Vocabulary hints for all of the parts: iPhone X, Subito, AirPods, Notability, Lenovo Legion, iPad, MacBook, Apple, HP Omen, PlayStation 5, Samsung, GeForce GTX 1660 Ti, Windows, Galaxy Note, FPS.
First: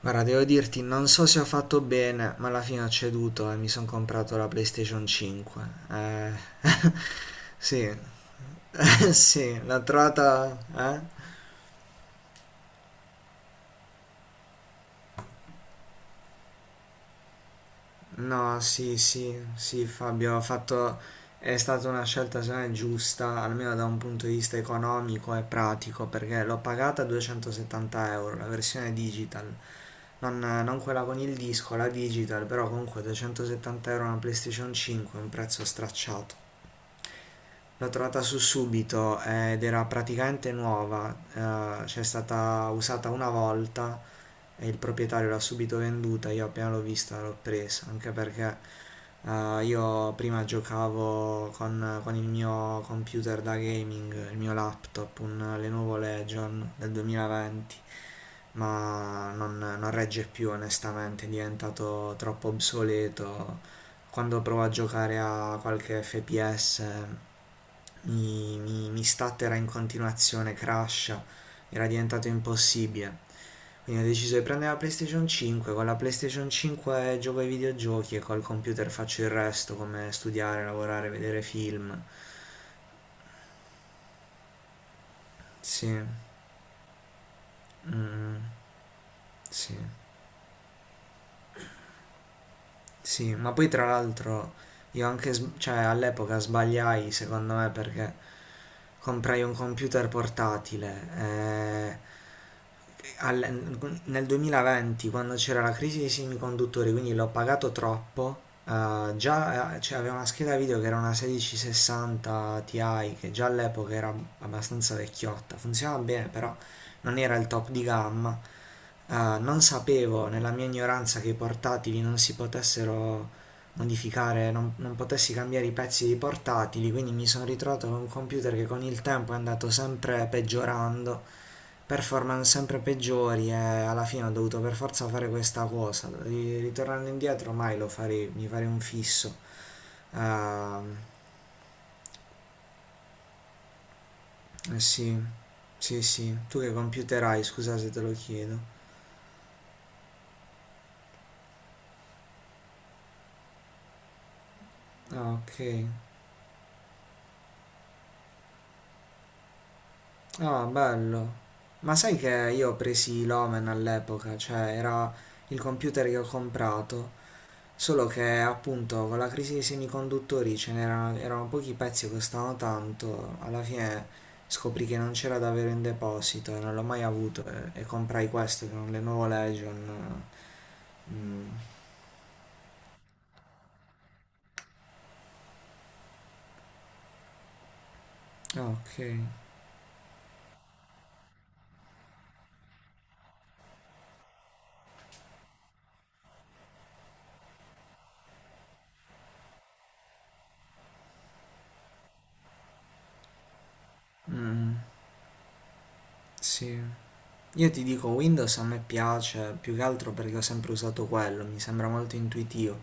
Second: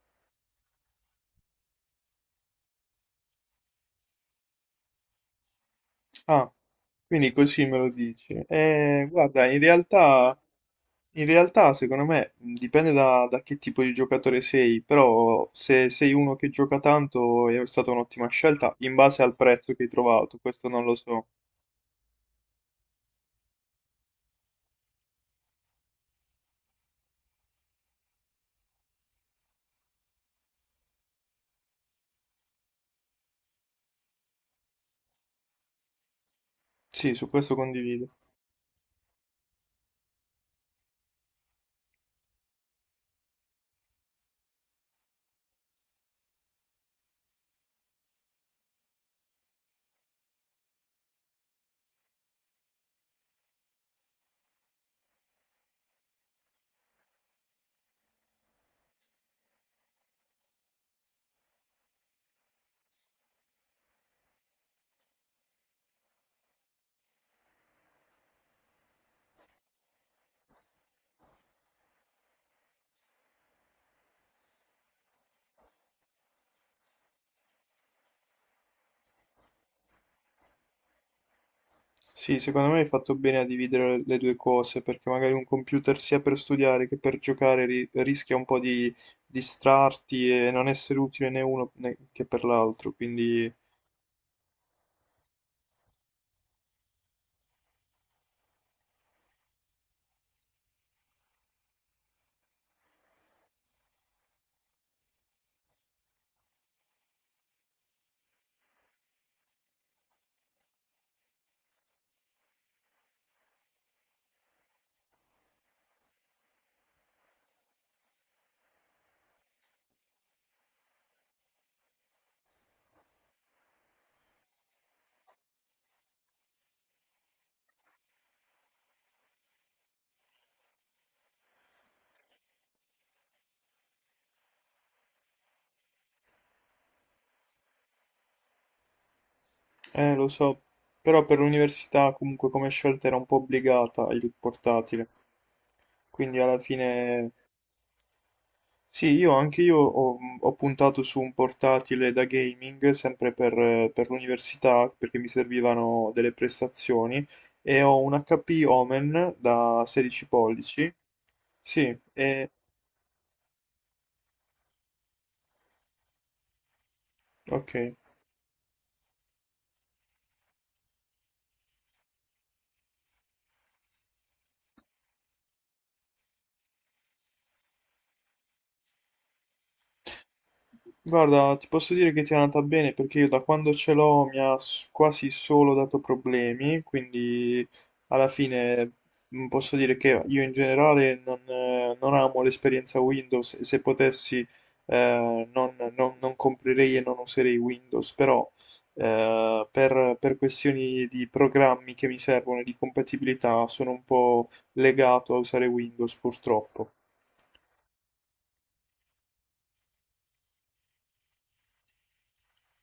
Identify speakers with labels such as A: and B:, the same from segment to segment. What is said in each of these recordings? A: Guarda, devo dirti, non so se ho fatto bene, ma alla fine ho ceduto e mi sono comprato la PlayStation 5.
B: Ah, quindi così me lo
A: Sì,
B: dici. Guarda, in
A: sì, l'ho
B: realtà,
A: trovata. Eh?
B: secondo me dipende da che tipo di giocatore sei, però se sei uno che gioca tanto è stata un'ottima
A: No,
B: scelta in
A: sì,
B: base al
A: sì,
B: prezzo che
A: sì,
B: hai
A: Fabio,
B: trovato,
A: ho
B: questo non lo
A: fatto...
B: so.
A: È stata una scelta, secondo me, giusta, almeno da un punto di vista economico e pratico, perché l'ho pagata 270 euro, la versione digital. Non quella con il disco, la digital, però comunque 270 euro una PlayStation 5 è un prezzo stracciato.
B: Sì, su questo
A: L'ho
B: condivido.
A: trovata su Subito, ed era praticamente nuova, c'è stata usata una volta e il proprietario l'ha subito venduta. Io appena l'ho vista l'ho presa, anche perché io prima giocavo con il mio computer da gaming, il mio laptop, un Lenovo Legion del 2020, ma non regge più onestamente, è diventato troppo obsoleto. Quando provo a giocare a qualche FPS mi statterà in continuazione, crasha, era diventato impossibile. Quindi ho deciso di prendere la PlayStation 5. Con la PlayStation 5 gioco ai videogiochi e col computer faccio il resto, come studiare, lavorare, vedere film.
B: Sì, secondo me hai fatto bene a dividere le due cose, perché magari un
A: Sì,
B: computer sia per studiare che per giocare rischia
A: mm,
B: un po' di
A: sì.
B: distrarti e non essere utile né uno che per l'altro,
A: Sì,
B: quindi...
A: ma poi tra l'altro io anche, cioè all'epoca sbagliai secondo me perché comprai un computer portatile, nel 2020 quando c'era la crisi dei semiconduttori, quindi l'ho pagato troppo. Già, cioè, avevo una scheda video che era una 1660 Ti che già all'epoca era abbastanza vecchiotta, funzionava bene però non era il top di gamma. Ah, non sapevo nella mia ignoranza che i portatili non si potessero modificare, non potessi cambiare i pezzi dei portatili, quindi mi sono ritrovato con un computer che con il tempo è andato sempre peggiorando, performance sempre peggiori e alla fine ho dovuto per forza fare questa cosa. Ritornando indietro mai lo farei, mi farei un fisso.
B: Lo so,
A: Ah,
B: però per l'università comunque come scelta era un po' obbligata il
A: eh
B: portatile,
A: sì, sì, sì.
B: quindi alla
A: Tu che computer
B: fine
A: hai? Scusa se te lo chiedo.
B: sì, io anche io ho puntato su un portatile da gaming sempre per per l'università perché mi
A: Ah, ok.
B: servivano delle prestazioni e ho un HP Omen da 16
A: Ah,
B: pollici,
A: bello. Ma
B: sì,
A: sai che
B: e
A: io ho presi l'Omen all'epoca, cioè era il computer che ho comprato,
B: ok.
A: solo che appunto con la crisi dei semiconduttori ce n'erano erano pochi pezzi che costavano tanto, alla fine scoprì che non c'era davvero in deposito e non l'ho mai avuto e comprai questo che è un Lenovo Legion. Mm.
B: Guarda, ti posso dire che ti è andata bene perché io da quando ce l'ho mi ha quasi solo dato problemi, quindi alla
A: Ah,
B: fine
A: ok.
B: posso dire che io in generale non amo l'esperienza Windows e se potessi non comprerei e non userei Windows, però per questioni di programmi che mi servono e di compatibilità sono un po'
A: Mm,
B: legato a usare Windows
A: sì.
B: purtroppo.
A: Io ti dico, Windows a me piace più che altro perché ho sempre usato quello, mi sembra molto intuitivo.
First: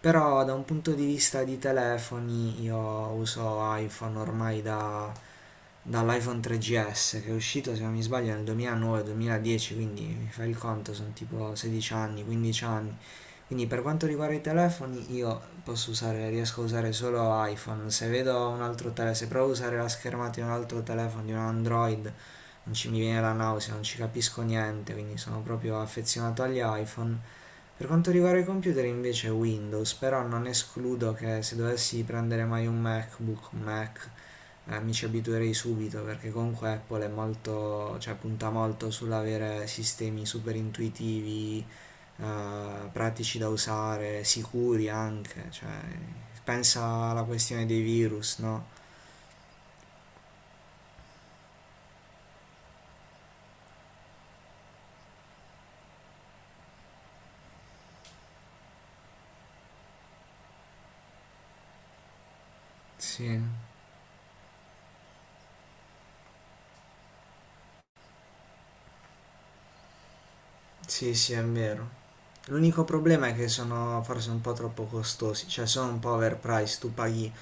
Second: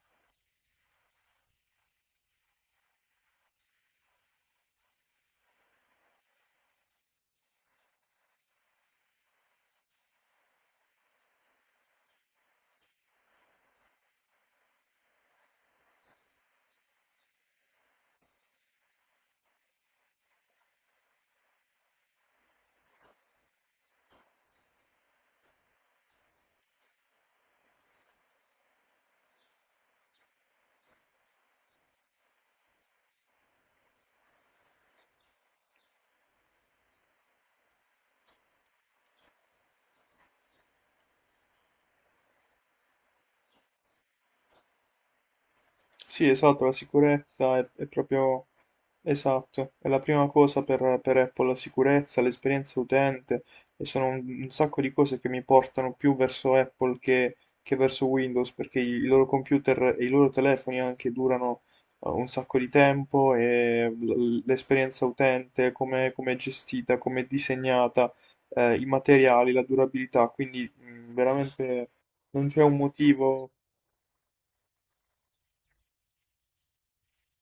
A: Però da un punto di vista di telefoni io uso iPhone ormai da, dall'iPhone 3GS che è uscito se non mi sbaglio nel 2009-2010, quindi mi fai il conto, sono tipo 16 anni, 15 anni. Quindi per quanto riguarda i telefoni io posso usare, riesco a usare solo iPhone. Se vedo un altro telefono, se provo a usare la schermata di un altro telefono, di un Android, non ci mi viene la nausea, non ci capisco niente, quindi sono proprio affezionato agli iPhone. Per quanto riguarda i computer invece Windows, però non escludo che se dovessi prendere mai un MacBook, un Mac, mi ci abituerei subito perché comunque Apple è molto, cioè punta molto sull'avere sistemi super intuitivi, pratici da usare, sicuri anche, cioè
B: Sì, esatto, la
A: pensa alla
B: sicurezza
A: questione dei
B: è
A: virus,
B: proprio
A: no?
B: esatto, è la prima cosa per Apple, la sicurezza, l'esperienza utente e sono un sacco di cose che mi portano più verso Apple che verso Windows perché i loro computer e i loro telefoni anche durano un sacco di tempo
A: Sì,
B: e l'esperienza utente, come come è gestita, come è disegnata, i materiali, la durabilità, quindi
A: sì, sì, è
B: veramente
A: vero.
B: non c'è un
A: L'unico problema è che
B: motivo.
A: sono forse un po' troppo costosi, cioè sono un po' overpriced, tu paghi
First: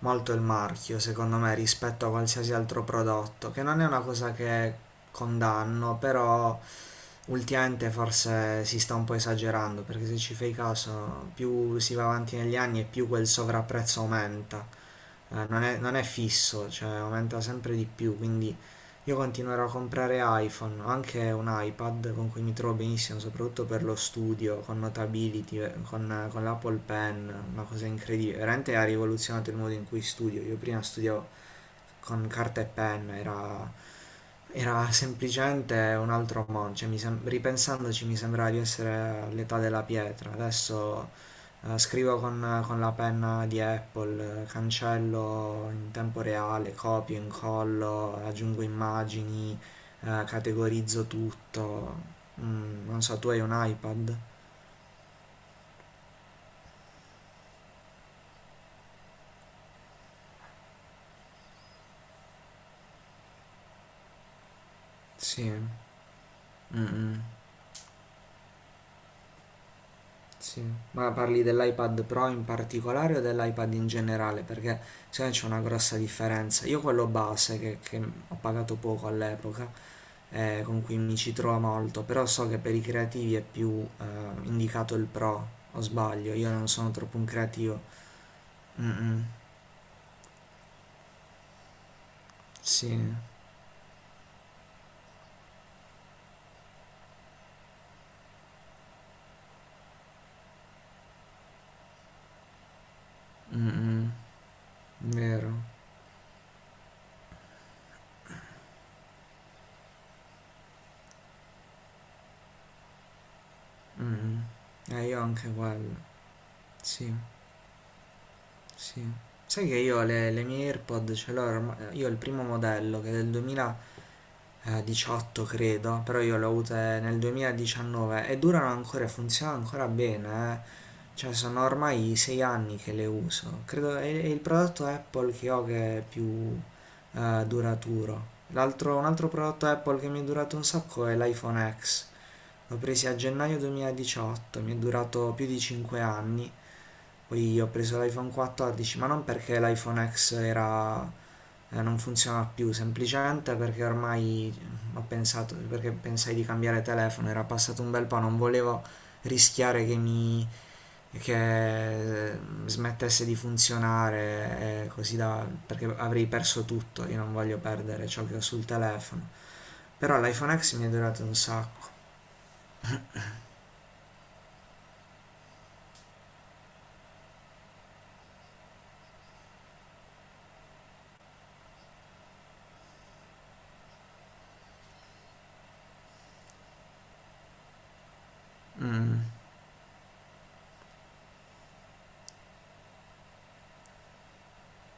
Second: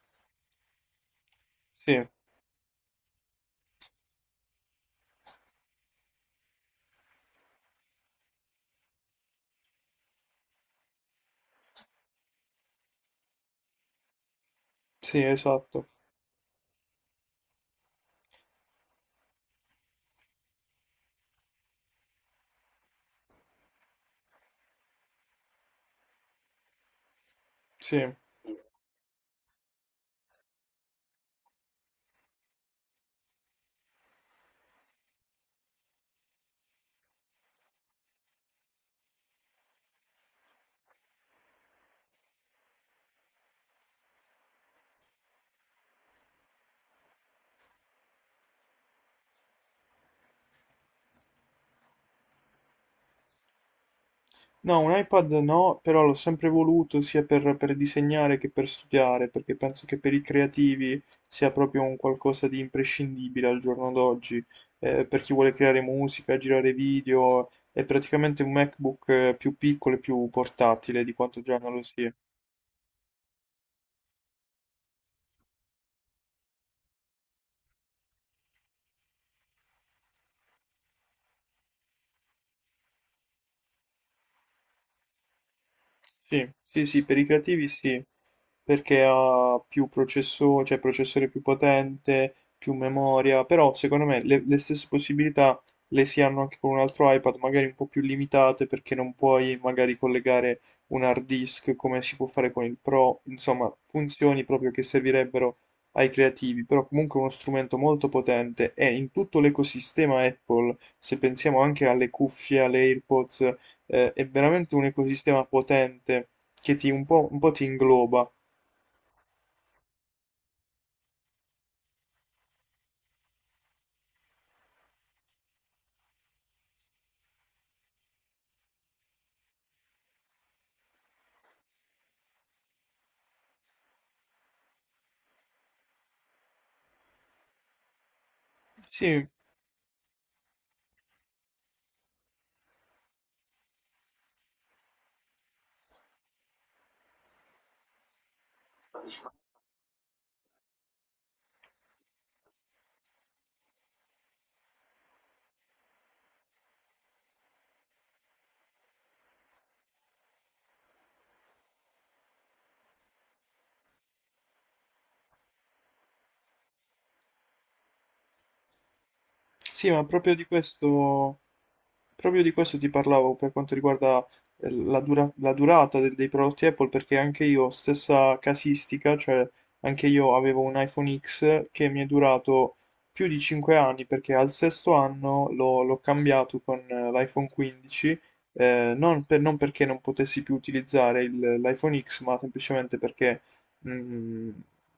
A: molto il marchio, secondo me,
B: Sì,
A: rispetto a qualsiasi altro prodotto, che non è una cosa che condanno, però ultimamente forse si sta un po' esagerando, perché se ci fai caso, più si va avanti negli anni e più quel sovrapprezzo aumenta.
B: sì,
A: Eh, non è,
B: esatto,
A: non è fisso, cioè aumenta sempre di più, quindi io continuerò a comprare iPhone, ho anche un iPad con cui mi trovo benissimo, soprattutto per lo studio, con Notability, con l'Apple Pen, una cosa
B: sì.
A: incredibile, veramente ha rivoluzionato il modo in cui studio. Io prima studiavo con carta e penna, era semplicemente un altro mondo, cioè, ripensandoci mi sembrava di essere all'età della pietra. Adesso scrivo con la penna di Apple, cancello in tempo reale, copio, incollo, aggiungo immagini, categorizzo tutto. Mm, non so, tu hai un iPad?
B: No, un iPad no, però l'ho sempre voluto sia per disegnare che per studiare, perché penso che per i creativi sia proprio un qualcosa di imprescindibile al giorno d'oggi, per chi vuole
A: Sì.
B: creare musica, girare
A: Mm, mm.
B: video, è praticamente un MacBook più piccolo e più
A: Sì,
B: portatile
A: ma
B: di quanto
A: parli
B: già non lo
A: dell'iPad
B: sia.
A: Pro in particolare o dell'iPad in generale? Perché secondo me c'è una grossa differenza. Io quello base, che ho pagato poco all'epoca, con cui mi ci trovo molto, però so che per i creativi è più indicato il Pro, o sbaglio,
B: Sì,
A: io non
B: sì,
A: sono
B: sì,
A: troppo
B: per
A: un
B: i creativi
A: creativo.
B: sì. Perché
A: Mm-mm,
B: ha più processore, cioè processore più potente, più
A: sì,
B: memoria, però secondo me le stesse possibilità le si hanno anche con un altro iPad, magari un po' più limitate perché non puoi magari collegare un hard disk come si può fare con il Pro, insomma,
A: mm-mm,
B: funzioni proprio che
A: vero.
B: servirebbero ai creativi, però comunque è uno strumento molto potente e in tutto l'ecosistema Apple, se pensiamo anche alle cuffie, alle AirPods, è
A: Mm-mm.
B: veramente un
A: Io
B: ecosistema
A: anche quello,
B: potente che ti,
A: sì,
B: un po' ti ingloba.
A: sì. Sai che io le mie AirPod ce l'ho ormai, io ho il primo modello che è del 2000... 18 credo, però io le ho avute nel 2019 e durano ancora e funzionano ancora bene, eh. Cioè sono ormai 6 anni che le uso. Credo è il prodotto Apple che ho che è più duraturo. L'altro, un
B: Sì,
A: altro prodotto Apple che mi è durato un sacco è l'iPhone X. L'ho preso a gennaio 2018, mi è durato più di 5 anni. Poi ho preso l'iPhone 14, ma non perché l'iPhone X era, non funziona più, semplicemente perché ormai ho pensato, perché pensai di cambiare telefono, era passato un bel po', non volevo rischiare che smettesse di funzionare, perché avrei perso tutto, io non voglio perdere ciò che ho sul telefono.
B: sì, ma
A: Però
B: proprio di
A: l'iPhone X mi è durato un
B: questo,
A: sacco.
B: ti parlavo per quanto riguarda la durata dei prodotti Apple, perché anche io, stessa casistica, cioè anche io avevo un iPhone X che mi è durato più di 5 anni, perché al sesto anno l'ho cambiato con l'iPhone 15,
A: Mm,
B: non perché non potessi più utilizzare l'iPhone X, ma semplicemente perché mh,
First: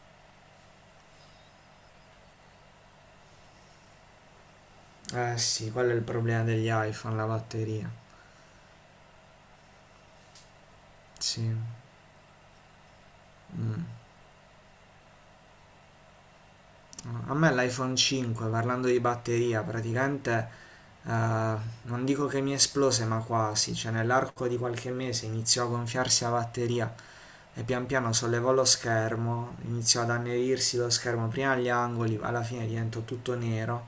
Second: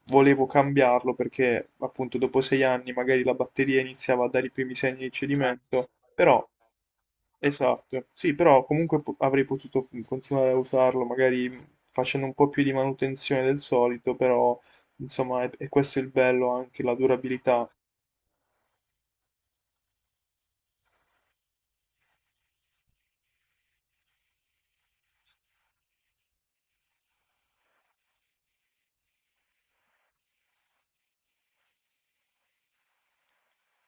B: volevo cambiarlo perché appunto dopo sei anni magari la batteria iniziava a dare i primi segni di
A: eh sì,
B: cedimento,
A: quello è il problema
B: però
A: degli iPhone, la batteria.
B: esatto, sì, però comunque avrei potuto continuare a usarlo magari
A: Sì.
B: facendo un po' più di manutenzione del solito, però insomma è questo il bello anche la
A: A me
B: durabilità.
A: l'iPhone 5, parlando di batteria, praticamente... Eh, non dico che mi esplose, ma quasi, cioè nell'arco di qualche mese iniziò a gonfiarsi la batteria e pian piano sollevò lo schermo, iniziò ad annerirsi lo schermo prima agli angoli, alla fine diventò tutto nero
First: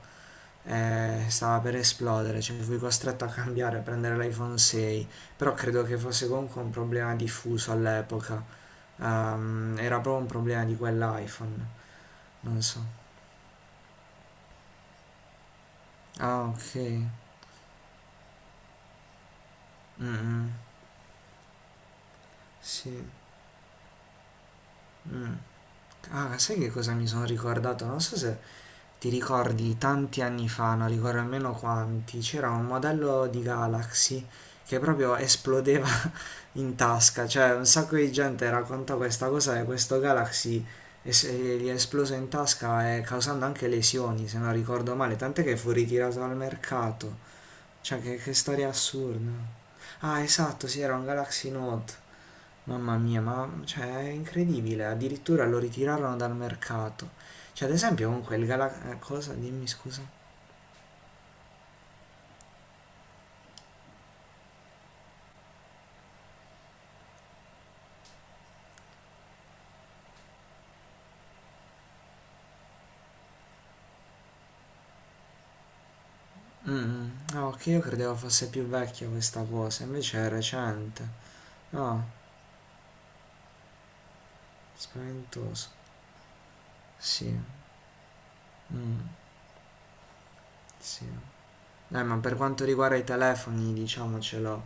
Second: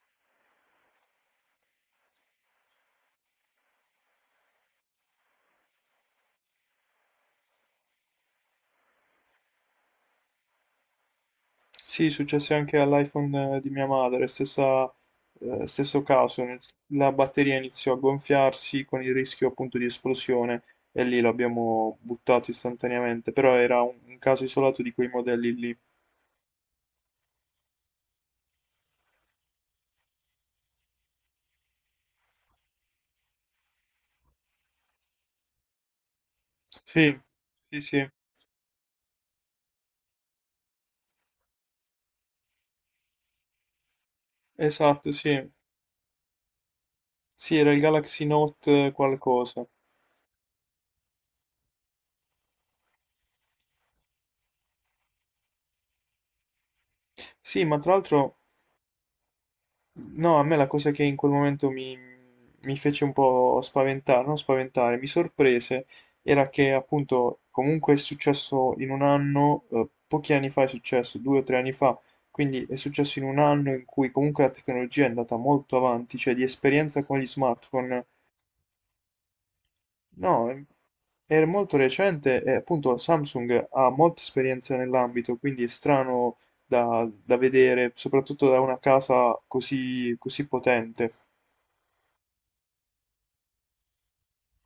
A: e stava per esplodere, cioè fui costretto a cambiare, a prendere l'iPhone 6, però credo che fosse comunque un problema diffuso all'epoca. Era proprio un problema di quell'iPhone,
B: Sì, successe
A: non
B: anche
A: so.
B: all'iPhone di mia madre, stesso caso,
A: Ah, ok.
B: la batteria iniziò a gonfiarsi con il rischio appunto di
A: Mm,
B: esplosione
A: mm.
B: e lì l'abbiamo buttato
A: Sì.
B: istantaneamente, però era un caso isolato di quei
A: Mm.
B: modelli lì.
A: Ah, sai che cosa mi sono ricordato? Non so se ti ricordi tanti anni fa, non ricordo nemmeno quanti, c'era un modello di Galaxy che proprio esplodeva in
B: Sì,
A: tasca, cioè un
B: sì,
A: sacco
B: sì,
A: di gente racconta questa cosa che questo Galaxy gli è esploso in tasca e causando anche lesioni, se non ricordo
B: esatto,
A: male, tant'è
B: sì.
A: che fu ritirato dal mercato.
B: Sì, era il
A: Cioè, che,
B: Galaxy
A: che storia
B: Note
A: assurda.
B: qualcosa.
A: Ah, esatto, sì, era un Galaxy Note. Mamma mia, ma cioè, è incredibile, addirittura lo ritirarono dal mercato.
B: Sì,
A: Cioè, ad
B: ma tra
A: esempio, comunque
B: l'altro
A: il Galax... Cosa? Dimmi scusa.
B: no, a me la cosa che in quel momento mi fece un po' spaventare, non spaventare, mi sorprese, era che appunto comunque è successo in un anno, pochi anni fa è successo, due o tre anni fa, quindi è successo in un anno in cui comunque la tecnologia è andata molto avanti, cioè di
A: Mm,
B: esperienza
A: mm.
B: con gli
A: No, che io
B: smartphone,
A: credevo fosse più vecchia questa cosa, invece è
B: no,
A: recente.
B: è molto
A: No,
B: recente e appunto la Samsung ha molta esperienza nell'ambito, quindi è
A: spaventoso.
B: strano
A: Sì,
B: da vedere, soprattutto da una
A: mm,
B: casa così così
A: sì.
B: potente.
A: Ma per quanto riguarda i telefoni, diciamocelo,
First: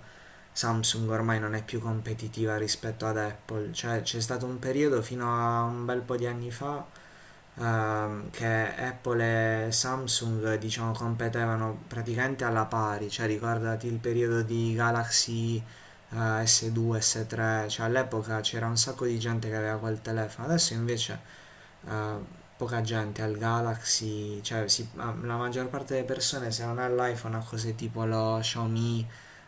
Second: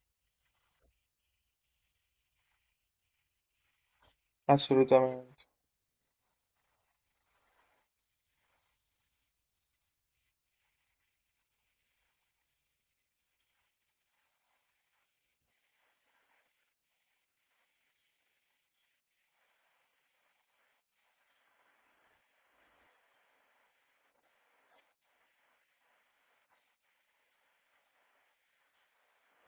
A: Samsung ormai non è più competitiva rispetto ad Apple. Cioè, c'è stato un periodo fino
B: Assolutamente.
A: a un bel po' di anni fa, che Apple e Samsung diciamo competevano praticamente alla pari, cioè ricordati il periodo di Galaxy, eh, S2, S3, cioè all'epoca c'era un sacco di gente che aveva quel telefono, adesso invece eh, poca gente al Galaxy, cioè ah, la maggior parte delle persone se non ha l'iPhone ha cose tipo lo Xiaomi,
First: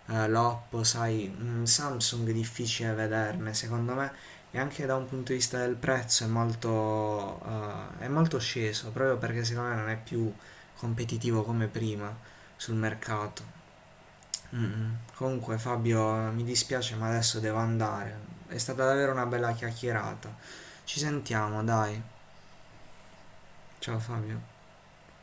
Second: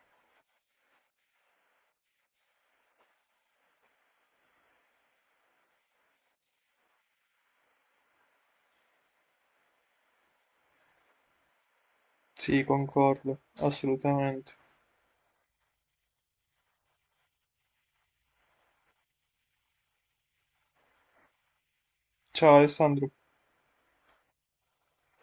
A: l'Oppo, sai, un Samsung è difficile vederne, secondo me, e anche da un punto di vista del prezzo è molto sceso, proprio perché secondo me non è più competitivo come prima
B: Sì,
A: sul
B: concordo,
A: mercato.
B: assolutamente.
A: Mm, mm. Comunque Fabio, mi dispiace ma adesso devo andare. È stata davvero una bella chiacchierata. Ci sentiamo, dai.
B: Ciao Alessandro.
A: Ciao Fabio.